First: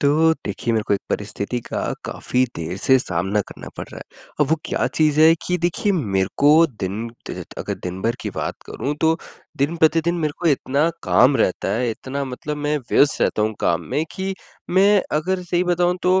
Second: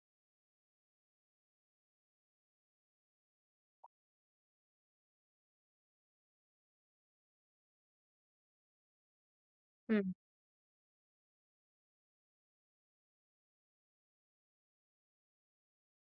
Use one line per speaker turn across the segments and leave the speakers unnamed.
तो देखिए, मेरे को एक परिस्थिति का काफ़ी देर से सामना करना पड़ रहा है। अब वो क्या चीज़ है कि देखिए मेरे को दिन त अगर दिन भर की बात करूँ तो
हुँ,
दिन-प्रतिदिन मेरे को इतना काम रहता है, इतना मतलब मैं व्यस्त रहता हूँ काम में कि मैं अगर सही बताऊँ तो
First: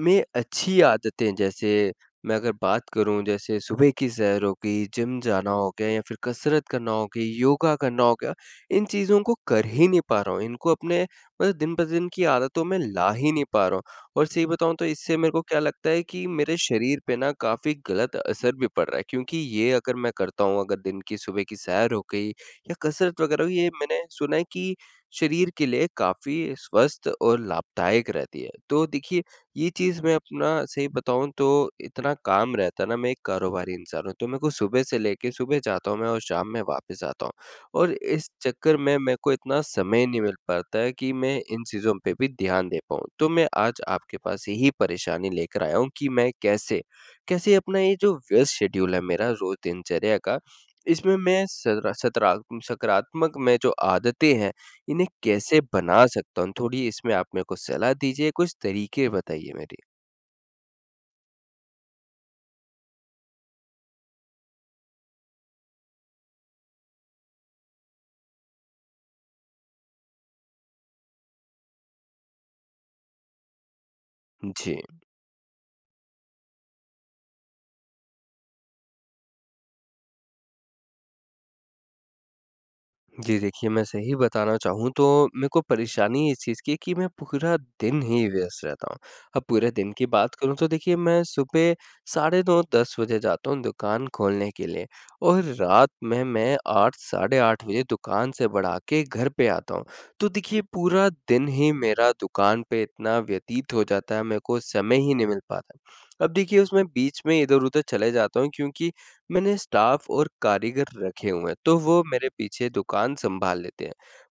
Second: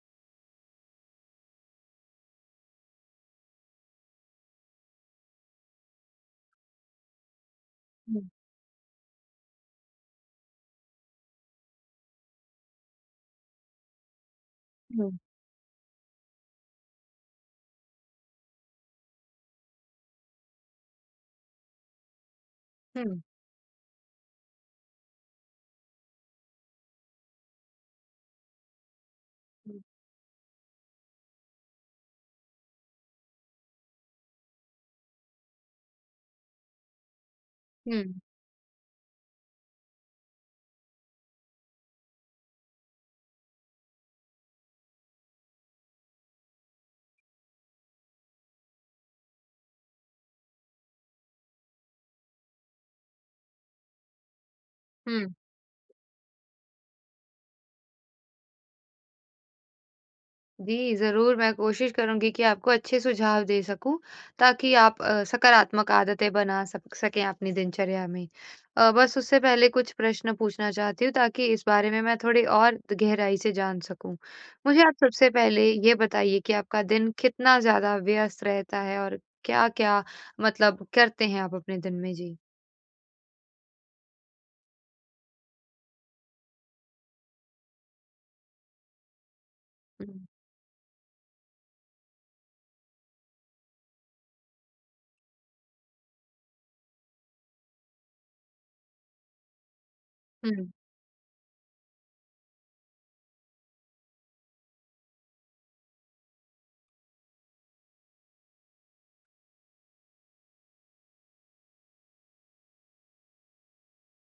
में अच्छी आदतें जैसे मैं अगर बात करूँ जैसे सुबह की सैर हो गई, जिम जाना हो गया या फिर कसरत करना हो गई, योगा करना हो
हुँ,
गया, इन चीज़ों को कर ही नहीं पा रहा हूँ। इनको अपने मतलब दिन-प्रतिदिन की आदतों में ला ही नहीं पा रहा हूँ। और सही बताऊँ तो
हुँ,
इससे मेरे को क्या लगता है कि मेरे शरीर पे ना काफ़ी गलत असर भी पड़ रहा है, क्योंकि ये अगर मैं करता हूँ, अगर दिन की सुबह की सैर हो गई या
हुँ,
कसरत वगैरह हुई, ये मैंने सुना है कि शरीर के लिए काफ़ी स्वस्थ और लाभदायक रहती है। तो देखिए ये
हुँ,
चीज़ मैं अपना सही बताऊँ तो इतना काम रहता है ना, मैं एक कारोबारी इंसान हूँ, तो मेरे को सुबह से लेके सुबह जाता हूँ मैं और शाम में वापस आता हूँ। और
हुँ,
इस चक्कर में मेरे को इतना समय नहीं मिल पाता है कि मैं इन चीज़ों पे भी ध्यान दे पाऊँ। तो मैं आज आपके पास यही परेशानी लेकर आया हूँ कि मैं कैसे, कैसे अपना ये जो व्यस्त शेड्यूल है मेरा रोज़ दिनचर्या का, इसमें मैं सरा सतरा सकारात्मक में जो आदतें हैं, इन्हें
हुँ।
कैसे बना सकता हूँ? थोड़ी इसमें आप मेरे को सलाह दीजिए, कुछ तरीके बताइए मेरे?
जी, ज़रूर मैं कोशिश करूँगी कि आपको अच्छे सुझाव दे सकूँ, ताकि आप सकारात्मक आदतें बना सक सकें अपनी दिनचर्या में। बस उससे पहले कुछ प्रश्न पूछना चाहती हूँ ताकि इस बारे में मैं थोड़ी और गहराई से जान सकूँ। मुझे
जी।
आप सबसे पहले ये बताइए कि आपका दिन कितना ज़्यादा व्यस्त रहता है और क्या-क्या मतलब करते हैं आप अपने दिन में? जी।
जी, देखिए मैं सही बताना चाहूँ तो मेरे को परेशानी इस चीज़ की है कि मैं पूरा दिन ही व्यस्त रहता हूँ। अब पूरे दिन की
हुँ,
बात करूँ तो देखिए मैं सुबह साढ़े 9 10 बजे जाता हूँ दुकान खोलने के लिए, और रात में मैं 8 साढ़े 8 बजे दुकान से बढ़ा के घर पे आता हूँ। तो देखिए
हुँ,
पूरा दिन ही मेरा दुकान पे इतना व्यतीत हो जाता है, मेरे को समय ही नहीं मिल पाता। अब देखिए उसमें बीच में इधर-उधर चले जाता हूँ क्योंकि मैंने स्टाफ और कारीगर रखे हुए हैं, तो वो मेरे पीछे दुकान सँभाल लेते हैं।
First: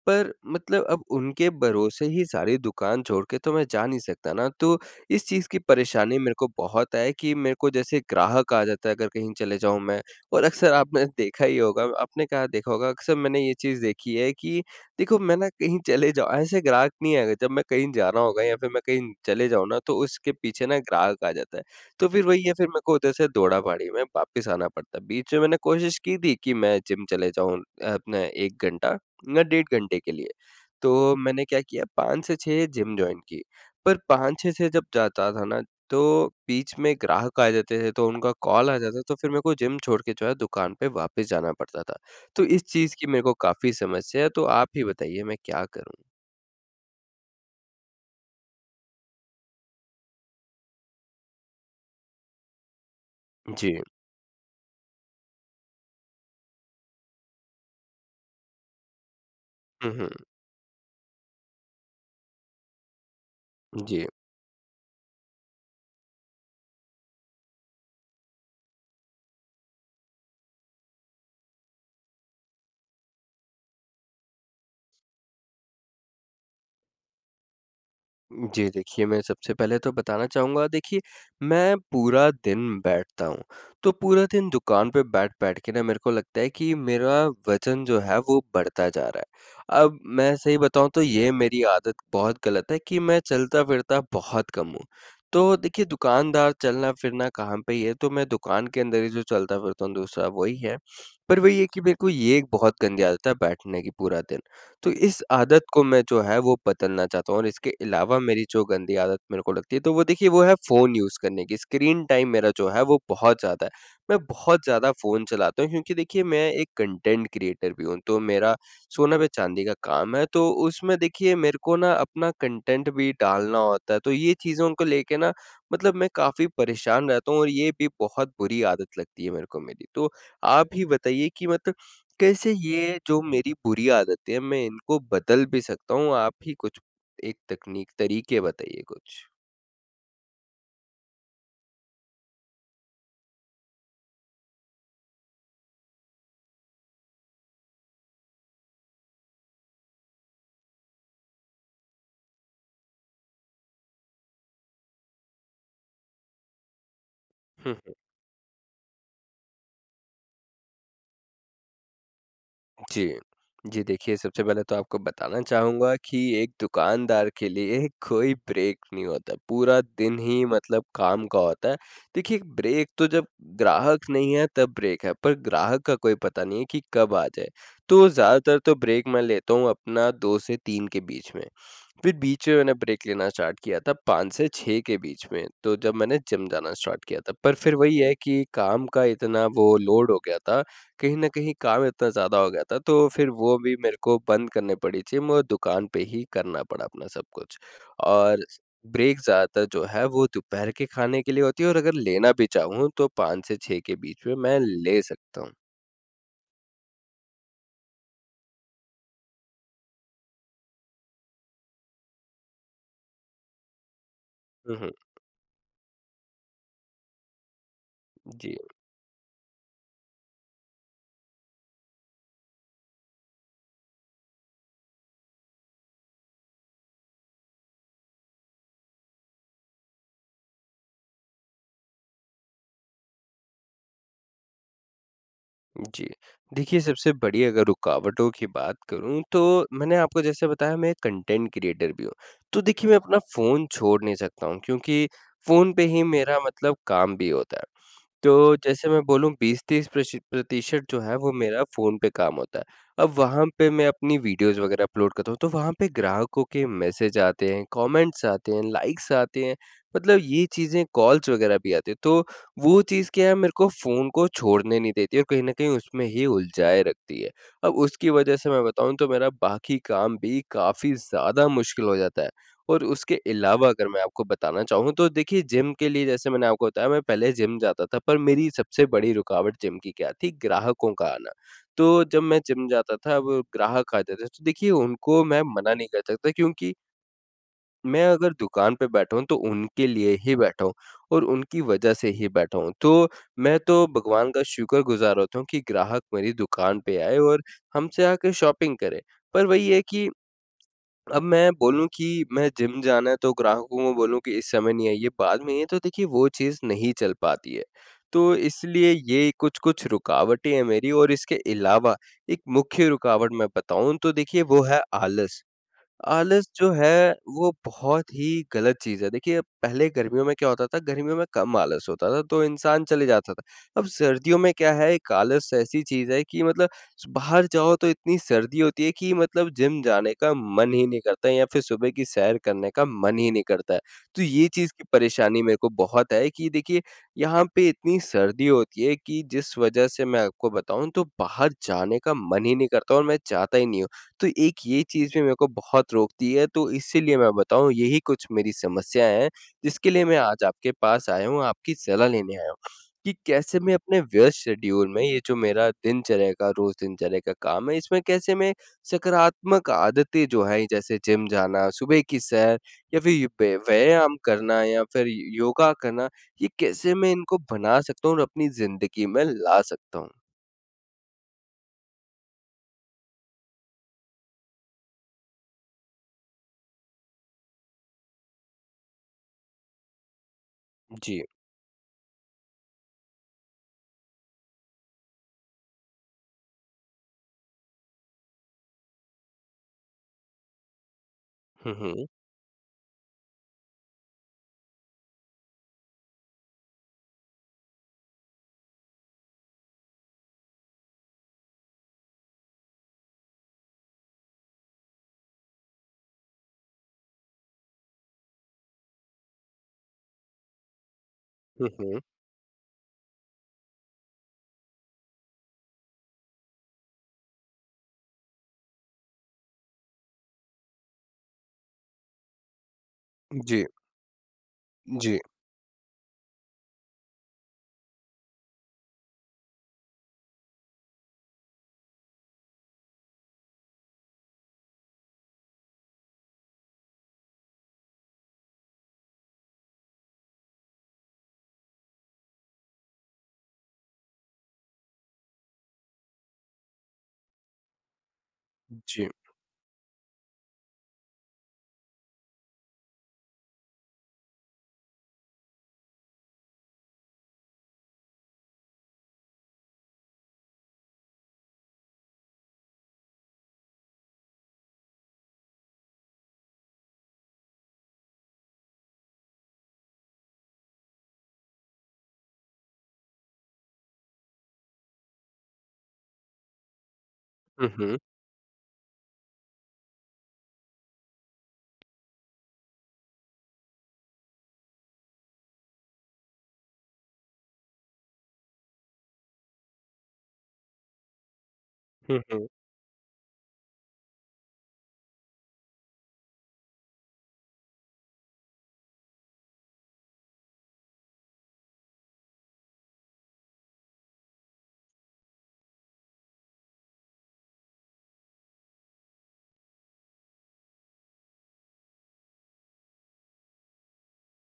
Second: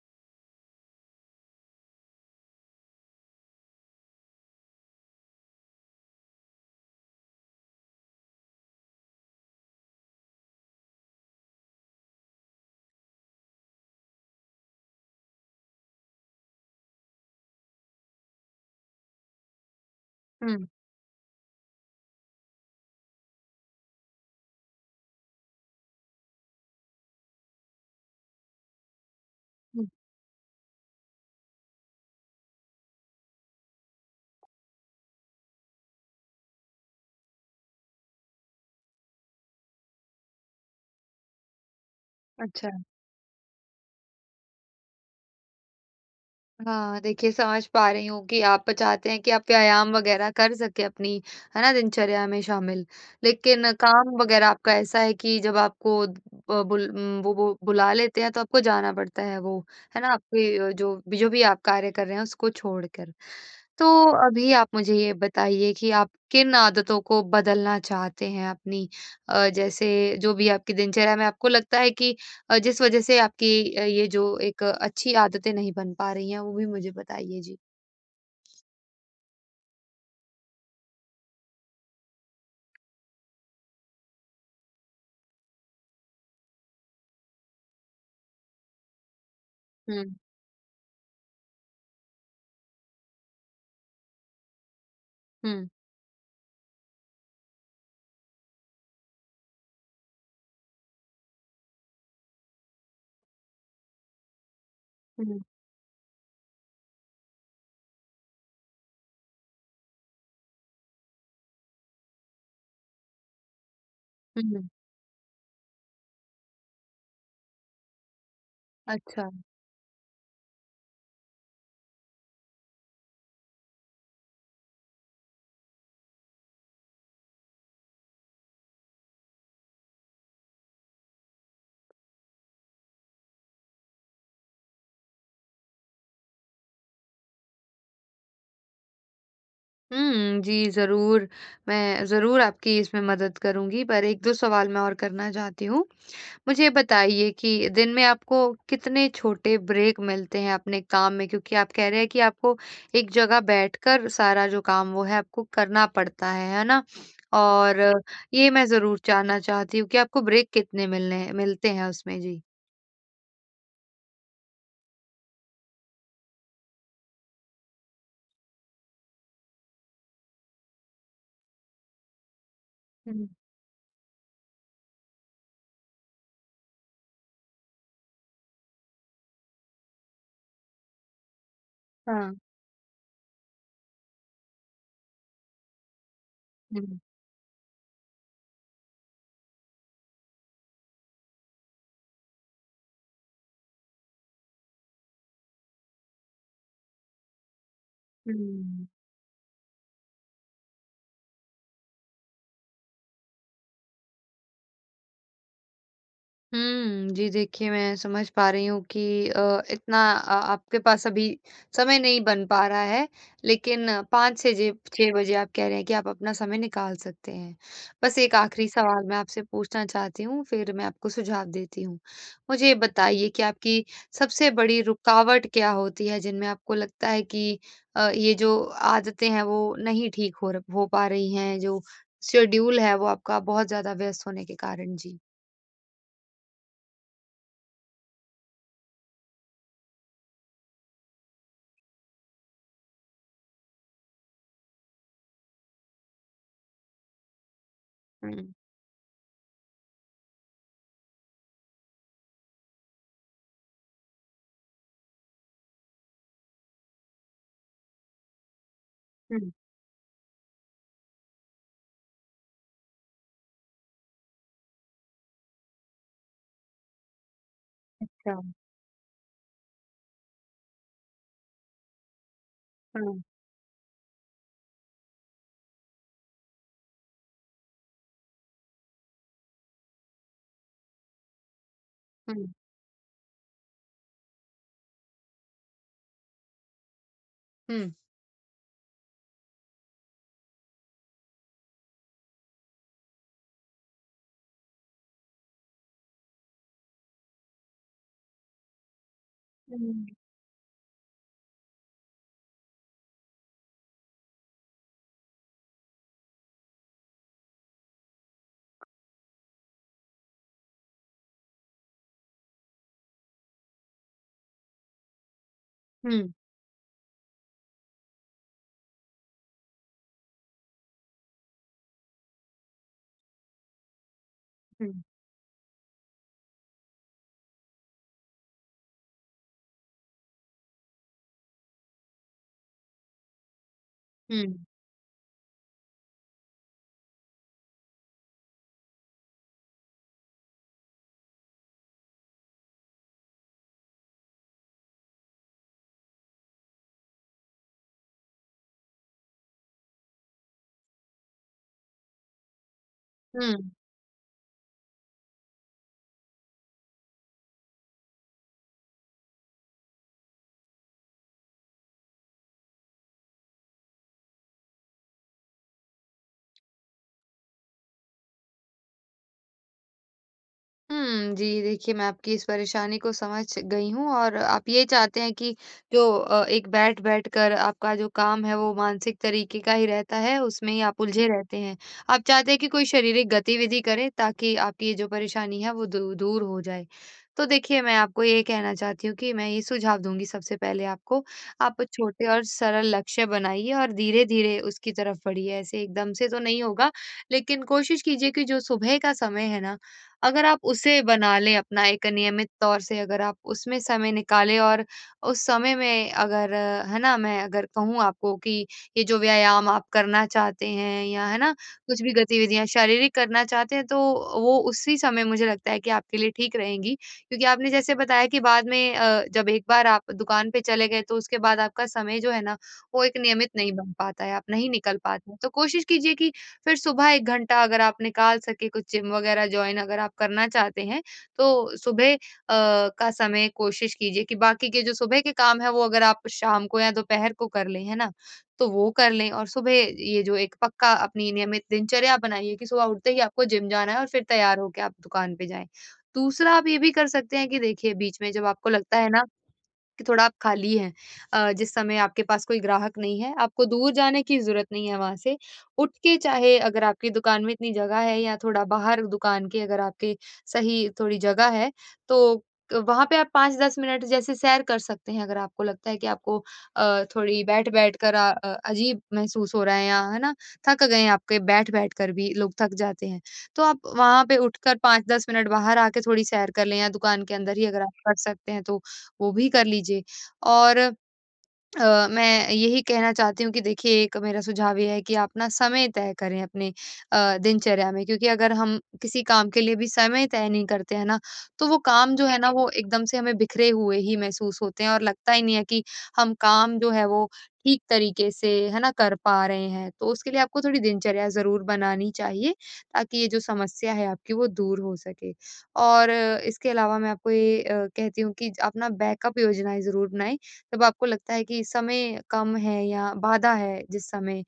पर मतलब अब उनके भरोसे ही सारी दुकान छोड़ के तो मैं जा नहीं सकता ना, तो इस चीज़ की परेशानी मेरे को बहुत है कि मेरे को जैसे ग्राहक आ जाता है अगर कहीं चले जाऊँ मैं। और अक्सर आपने देखा ही होगा, आपने कहाँ देखा होगा, अक्सर मैंने ये चीज़ देखी है कि देखो मैं ना कहीं चले जाऊँ ऐसे ग्राहक नहीं आएगा, जब मैं कहीं जा रहा होगा या फिर मैं कहीं चले जाऊँ ना, तो उसके पीछे
हुँ,
ना ग्राहक आ जाता है। तो फिर वही है, फिर मेरे को उधर से दौड़ा-भाड़ी में वापस आना पड़ता। बीच में मैंने कोशिश की थी कि मैं जिम चले जाऊँ अपना 1 घंटा या डेढ़
हुँ,
घंटे के लिए। तो मैंने क्या किया, 5 से 6 जिम जॉइन की। पर 5-6 से जब जाता था ना, तो बीच में ग्राहक आ जाते थे, तो उनका कॉल आ जाता, तो फिर मेरे को जिम छोड़ के जो है दुकान पे वापस जाना पड़ता था। तो इस
अच्छा।
चीज़ की मेरे को काफ़ी समस्या है, तो आप ही बताइए मैं क्या करूँ?
हाँ, देखिए समझ पा रही हूँ कि आप चाहते हैं कि आप व्यायाम वगैरह कर सकें अपनी, है ना, दिनचर्या में शामिल। लेकिन
जी।
काम वगैरह आपका ऐसा है कि जब आपको वो बुला लेते हैं तो आपको जाना पड़ता है वो,
हुँ,
है ना?
हुँ।
आपके जो भी आप कार्य कर रहे हैं उसको छोड़कर। तो
जी।
अभी आप मुझे ये बताइए कि आप किन आदतों को बदलना चाहते हैं अपनी, जैसे जो भी आपकी दिनचर्या में आपको लगता है कि जिस वजह से आपकी ये जो एक अच्छी आदतें नहीं बन पा रही हैं, वो भी मुझे बताइए? जी।
जी, देखिए मैं सबसे पहले तो बताना चाहूँगा देखिए, मैं पूरा दिन बैठता हूँ, तो पूरा दिन दुकान पे बैठ-बैठ के ना मेरे को लगता है कि मेरा वज़न जो है वो बढ़ता जा रहा है। अब
हुँ,
मैं सही बताऊँ तो ये मेरी आदत बहुत गलत है कि मैं चलता-फिरता बहुत कम हूँ। तो
हुँ।
देखिए दुकानदार चलना-फिरना कहाँ पे ही है, तो मैं दुकान के अंदर ही जो चलता-फिरता हूँ दूसरा वही है। पर वही है कि मेरे को ये एक बहुत गंदी आदत है बैठने की पूरा दिन। तो इस
हुँ,
आदत को मैं जो है वो बदलना चाहता हूँ, और इसके अलावा मेरी जो गंदी आदत मेरे को लगती है, तो वो देखिए वो है फ़ोन यूज़ करने की, स्क्रीन टाइम मेरा जो है वो बहुत ज़्यादा है। मैं बहुत
हुँ।
ज़्यादा फ़ोन चलाता हूँ क्योंकि देखिए मैं एक कंटेंट क्रिएटर भी हूँ, तो मेरा सोना पे
अच्छा।
चांदी का काम है, तो उसमें देखिए मेरे को ना अपना कंटेंट भी डालना होता है, तो ये चीज़ों को लेके ना मतलब मैं काफ़ी परेशान रहता हूँ, और ये भी बहुत बुरी आदत लगती है मेरे को मेरी। तो आप ही बताइए कि मतलब कैसे ये जो मेरी बुरी आदतें हैं, मैं इनको बदल भी सकता हूँ? आप ही कुछ एक तकनीक तरीके बताइए कुछ।
हुँ, जी ज़रूर, मैं ज़रूर आपकी इसमें मदद करूँगी, पर 1-2 सवाल मैं और करना चाहती हूँ। मुझे बताइए कि दिन में आपको कितने छोटे ब्रेक मिलते हैं अपने काम में? क्योंकि आप कह रहे हैं कि आपको एक जगह बैठकर सारा जो काम वो है आपको करना पड़ता है ना?
हुँ।
और ये मैं ज़रूर जानना चाहती हूँ कि आपको ब्रेक कितने मिलने मिलते हैं उसमें? जी।
जी। जी, देखिए सबसे पहले तो आपको बताना चाहूँगा कि एक दुकानदार के लिए कोई ब्रेक नहीं होता, पूरा दिन ही मतलब काम का होता है। देखिए ब्रेक तो जब
हुँ,
ग्राहक नहीं है तब ब्रेक है, पर ग्राहक का कोई पता नहीं है कि कब आ जाए। तो ज़्यादातर तो ब्रेक मैं लेता हूँ अपना 2 से 3 के बीच में, फिर
हाँ।
बीच में मैंने ब्रेक लेना स्टार्ट किया था 5 से 6 के बीच में, तो जब मैंने जिम जाना
हुँ,
स्टार्ट किया था। पर फिर वही है कि काम का इतना वो लोड हो गया था, कहीं न कहीं काम इतना ज़्यादा हो गया था, तो फिर वो भी मेरे को बंद करने पड़ी जिम, और दुकान पे ही करना पड़ा अपना सब कुछ। और
हुँ।
ब्रेक ज़्यादातर जो है वो दोपहर के खाने के लिए होती है, और अगर लेना भी चाहूँ तो 5 से 6 के बीच में मैं ले सकता हूँ।
हुँ। जी, देखिए मैं समझ पा रही हूँ कि इतना आपके पास अभी समय नहीं बन पा रहा है, लेकिन 5 से जे
हुँ, हुँ।
6 बजे आप कह रहे हैं कि आप अपना समय निकाल सकते हैं। बस एक
जी,
आखिरी सवाल मैं आपसे पूछना चाहती हूँ, फिर मैं आपको सुझाव देती हूँ। मुझे बताइए कि आपकी सबसे बड़ी रुकावट क्या होती है, जिनमें आपको लगता है कि ये जो आदतें हैं, वो नहीं ठीक हो पा रही हैं, जो शेड्यूल है, वो आपका बहुत ज़्यादा व्यस्त होने के कारण? जी।
जी। देखिए सबसे बड़ी अगर रुकावटों की बात करूँ तो मैंने आपको जैसे बताया, मैं कंटेंट क्रिएटर भी हूँ। तो देखिए मैं अपना फ़ोन छोड़ नहीं सकता हूँ क्योंकि फ़ोन पे ही मेरा मतलब काम भी होता है।
हुँ।
तो जैसे मैं बोलूँ 20-30 प्रशि प्रतिशत जो है वो मेरा फ़ोन पे काम होता है। अब वहाँ पे मैं अपनी वीडियोज़ वग़ैरह अपलोड करता हूँ, तो वहाँ पे ग्राहकों के मैसेज आते हैं, कमेंट्स आते हैं, लाइक्स आते
हुँ।
हैं, मतलब ये चीज़ें कॉल्स वग़ैरह भी आते हैं। तो वो चीज़ क्या है मेरे को फ़ोन को छोड़ने नहीं देती और कहीं न कहीं उसमें ही उलझाए रखती है। अब उसकी
अच्छा,
वजह से मैं बताऊँ तो मेरा बाकी काम भी काफ़ी ज़्यादा मुश्किल हो जाता है। और
हाँ,
उसके
हुँ,
अलावा अगर मैं आपको बताना चाहूँ तो देखिए जिम के लिए जैसे मैंने आपको बताया मैं पहले जिम जाता था, पर मेरी सबसे बड़ी रुकावट जिम की क्या थी? ग्राहकों का आना। तो जब मैं
हुँ,
जिम जाता था अब ग्राहक आते थे तो देखिए उनको मैं मना नहीं कर सकता, क्योंकि
हुँ,
मैं अगर दुकान पे बैठा हूँ तो उनके लिए ही बैठा हूँ और उनकी वजह से ही बैठा हूँ। तो मैं तो भगवान का शुक्रगुज़ार होता हूँ कि ग्राहक मेरी दुकान पे आए और हमसे आके शॉपिंग करें। पर वही है
हुँ,
कि अब मैं बोलूँ कि मैं जिम जाना है तो ग्राहकों को बोलूँ कि इस समय नहीं आइए, बाद में आइए, तो देखिए वो चीज़ नहीं चल पाती है। तो इसलिए ये कुछ-कुछ रुकावटें हैं मेरी, और इसके अलावा एक मुख्य रुकावट मैं बताऊँ तो देखिए वो है आलस।
हुँ,
आलस जो है, वो बहुत ही गलत चीज़ है। देखिए, पहले गर्मियों में क्या होता था, गर्मियों में कम आलस होता था, तो इंसान चले जाता था। अब सर्दियों में क्या
हुँ,
है, एक आलस ऐसी चीज़ है कि मतलब बाहर जाओ तो इतनी सर्दी होती है कि मतलब जिम जाने का मन ही नहीं करता है या फिर सुबह की सैर करने का मन ही नहीं करता है। तो ये
हुँ,
चीज़ की परेशानी मेरे को बहुत है कि देखिए, यहाँ पे इतनी सर्दी होती है कि जिस वज़ह से मैं आपको बताऊँ तो बाहर जाने का मन ही नहीं करता और मैं चाहता ही नहीं हूँ। तो एक ये चीज़ भी मेरे को बहुत रोकती है, तो इसीलिए मैं बताऊँ यही कुछ मेरी समस्याएँ हैं, जिसके लिए मैं आज आपके पास आया हूँ, आपकी सलाह लेने आया हूँ, कि कैसे
हुँ।
मैं अपने व्यस्त शेड्यूल में ये जो मेरा दिनचर्या का रोज़ दिनचर्या का काम है, इसमें कैसे मैं सकारात्मक आदतें जो हैं, जैसे जिम जाना, सुबह की सैर या फिर ये व्यायाम करना या फिर योगा करना, ये कैसे मैं इनको बना सकता हूँ और अपनी ज़िंदगी में ला सकता हूँ?
हुँ, जी, देखिए मैं आपकी इस परेशानी को समझ गई हूँ और आप ये चाहते हैं कि जो एक बैठ-बैठ कर आपका जो काम है वो मानसिक तरीके का ही रहता है, उसमें ही आप
जी।
उलझे रहते हैं। आप चाहते हैं कि कोई शारीरिक गतिविधि करें ताकि आपकी ये जो परेशानी है वो दू दूर हो जाए। तो देखिए मैं आपको ये कहना चाहती हूँ कि मैं ये सुझाव दूँगी सबसे पहले आपको,
हुँ,
आप
हुँ।
छोटे और सरल लक्ष्य बनाइए और धीरे-धीरे उसकी तरफ बढ़िए, ऐसे एकदम से तो नहीं होगा, लेकिन कोशिश कीजिए कि जो सुबह का समय है ना, अगर आप उसे बना लें अपना एक नियमित तौर से, अगर आप उसमें समय निकालें और उस समय में, अगर है ना, मैं अगर कहूँ आपको कि ये जो व्यायाम आप करना चाहते हैं या है ना,
हुँ, हुँ।
कुछ भी गतिविधियां शारीरिक करना चाहते हैं, तो वो उसी समय मुझे लगता है कि आपके लिए ठीक रहेंगी, क्योंकि आपने जैसे बताया कि बाद में, जब एक बार आप दुकान पे चले गए तो उसके बाद आपका समय जो है ना, वो एक नियमित
जी,
नहीं बन पाता है, आप नहीं निकल
जी,
पाते हैं। तो कोशिश कीजिए कि फिर सुबह 1 घंटा अगर आप निकाल सके, कुछ जिम वगैरह जॉइन अगर आप करना चाहते हैं, तो सुबह का समय कोशिश कीजिए कि बाकी के जो सुबह के काम हैं, वो अगर आप शाम को या दोपहर को कर लें, है ना? तो वो कर लें और सुबह ये जो एक पक्का अपनी नियमित दिनचर्या बनाइए कि सुबह उठते ही आपको जिम जाना है और फिर तैयार होके आप दुकान पे जाएँ। दूसरा, आप ये भी कर सकते हैं कि देखिए बीच में जब आपको लगता है
जी।
ना कि थोड़ा आप खाली हैं, जिस समय आपके पास कोई ग्राहक नहीं है, आपको दूर जाने की ज़रूरत नहीं है वहाँ से। उठ के, चाहे अगर आपकी दुकान में इतनी जगह है या थोड़ा बाहर दुकान के अगर आपके सही थोड़ी जगह है, तो वहाँ पे आप 5-10 मिनट जैसे सैर कर सकते हैं अगर आपको लगता है कि आपको थोड़ी बैठ-बैठ कर अजीब महसूस हो रहा है या है ना, थक गए हैं, आपके बैठ-बैठ कर भी लोग थक जाते हैं। तो आप वहाँ पे उठकर 5-10 मिनट बाहर आके थोड़ी सैर कर लें या दुकान के अंदर ही
हुँ,
अगर आप
हुँ।
कर सकते हैं, तो वो भी कर लीजिए। और मैं यही कहना चाहती हूँ कि देखिए, एक मेरा सुझाव ये है कि आप ना समय तय करें अपने, दिनचर्या में, क्योंकि अगर हम किसी काम के लिए भी समय तय नहीं करते हैं ना, तो वो काम
हुँ,
जो है
हुँ।
ना, वो एकदम से हमें बिखरे हुए ही महसूस होते हैं और लगता ही नहीं है कि हम काम जो है वो ठीक तरीके से है ना कर पा रहे हैं। तो उसके लिए आपको थोड़ी दिनचर्या ज़रूर बनानी चाहिए ताकि ये जो समस्या है आपकी, वो दूर हो सके। और इसके अलावा मैं आपको ये कहती हूँ कि आप ना बैकअप योजनाएँ ज़रूर बनाएँ जब आपको लगता है कि समय कम है या बाधा है, जिस समय अ,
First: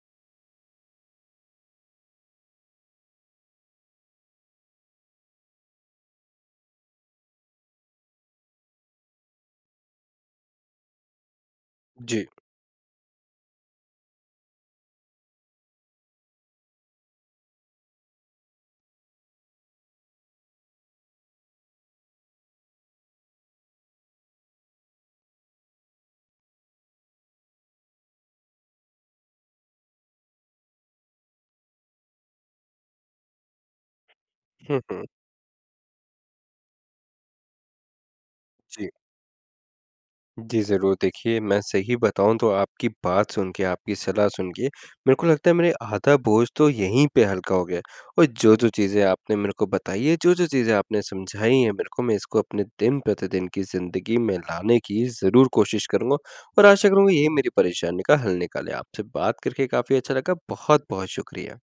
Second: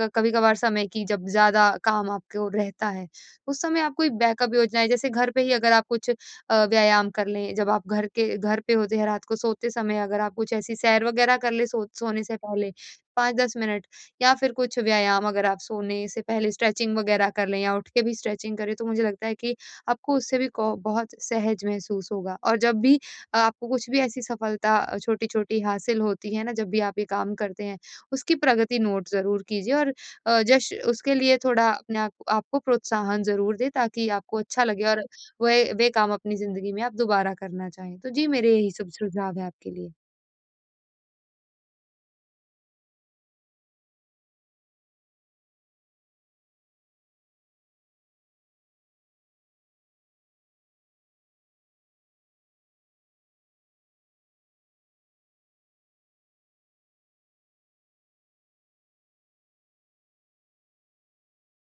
क कभी-कभार समय की जब ज़्यादा काम आपको रहता है, उस समय आप कोई बैकअप योजनाएँ जैसे घर पे ही अगर आप कुछ व्यायाम कर लें, जब आप घर के घर पे होते हैं रात को सोते समय अगर आप कुछ ऐसी सैर वगैरह कर लें, सोने
जी।
से पहले 5-10 मिनट, या फिर कुछ व्यायाम अगर आप सोने से पहले स्ट्रेचिंग वगैरह कर लें या उठ के भी स्ट्रेचिंग करें, तो मुझे लगता है कि आपको उससे भी को बहुत सहज महसूस होगा और जब भी आपको कुछ भी ऐसी सफलता छोटी-छोटी हासिल होती है ना, जब भी आप ये काम करते हैं, उसकी प्रगति नोट ज़रूर कीजिए और अ, जश उसके लिए थोड़ा अपने आप आपको प्रोत्साहन ज़रूर दें ताकि आपको अच्छा
हुँ,
लगे और
हुँ।
वह वे काम अपनी ज़िंदगी में आप दोबारा करना चाहें। तो जी, मेरे यही सब
जी।
सुझाव हैं आपके लिए।
जी, ज़रूर देखिए मैं सही बताऊँ तो आपकी बात सुन के, आपकी सलाह सुन के मेरे को लगता है मेरे आधा बोझ तो यहीं पे हल्का हो गया, और जो-जो चीज़ें आपने मेरे को बताई है, जो-जो चीज़ें आपने समझाई हैं मेरे को, मैं इसको अपने दिन-प्रतिदिन की ज़िंदगी में लाने की ज़रूर कोशिश करूँगा, और आशा करूँगा यही मेरी परेशानी का हल निकाले। आपसे बात करके काफ़ी अच्छा लगा। बहुत-बहुत शुक्रिया।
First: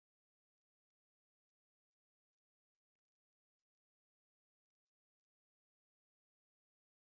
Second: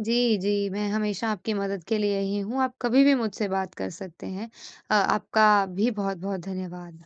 जी, जी, मैं हमेशा आपकी मदद के लिए यही हूँ, आप कभी भी मुझसे बात कर सकते हैं। आपका भी बहुत-बहुत धन्यवाद।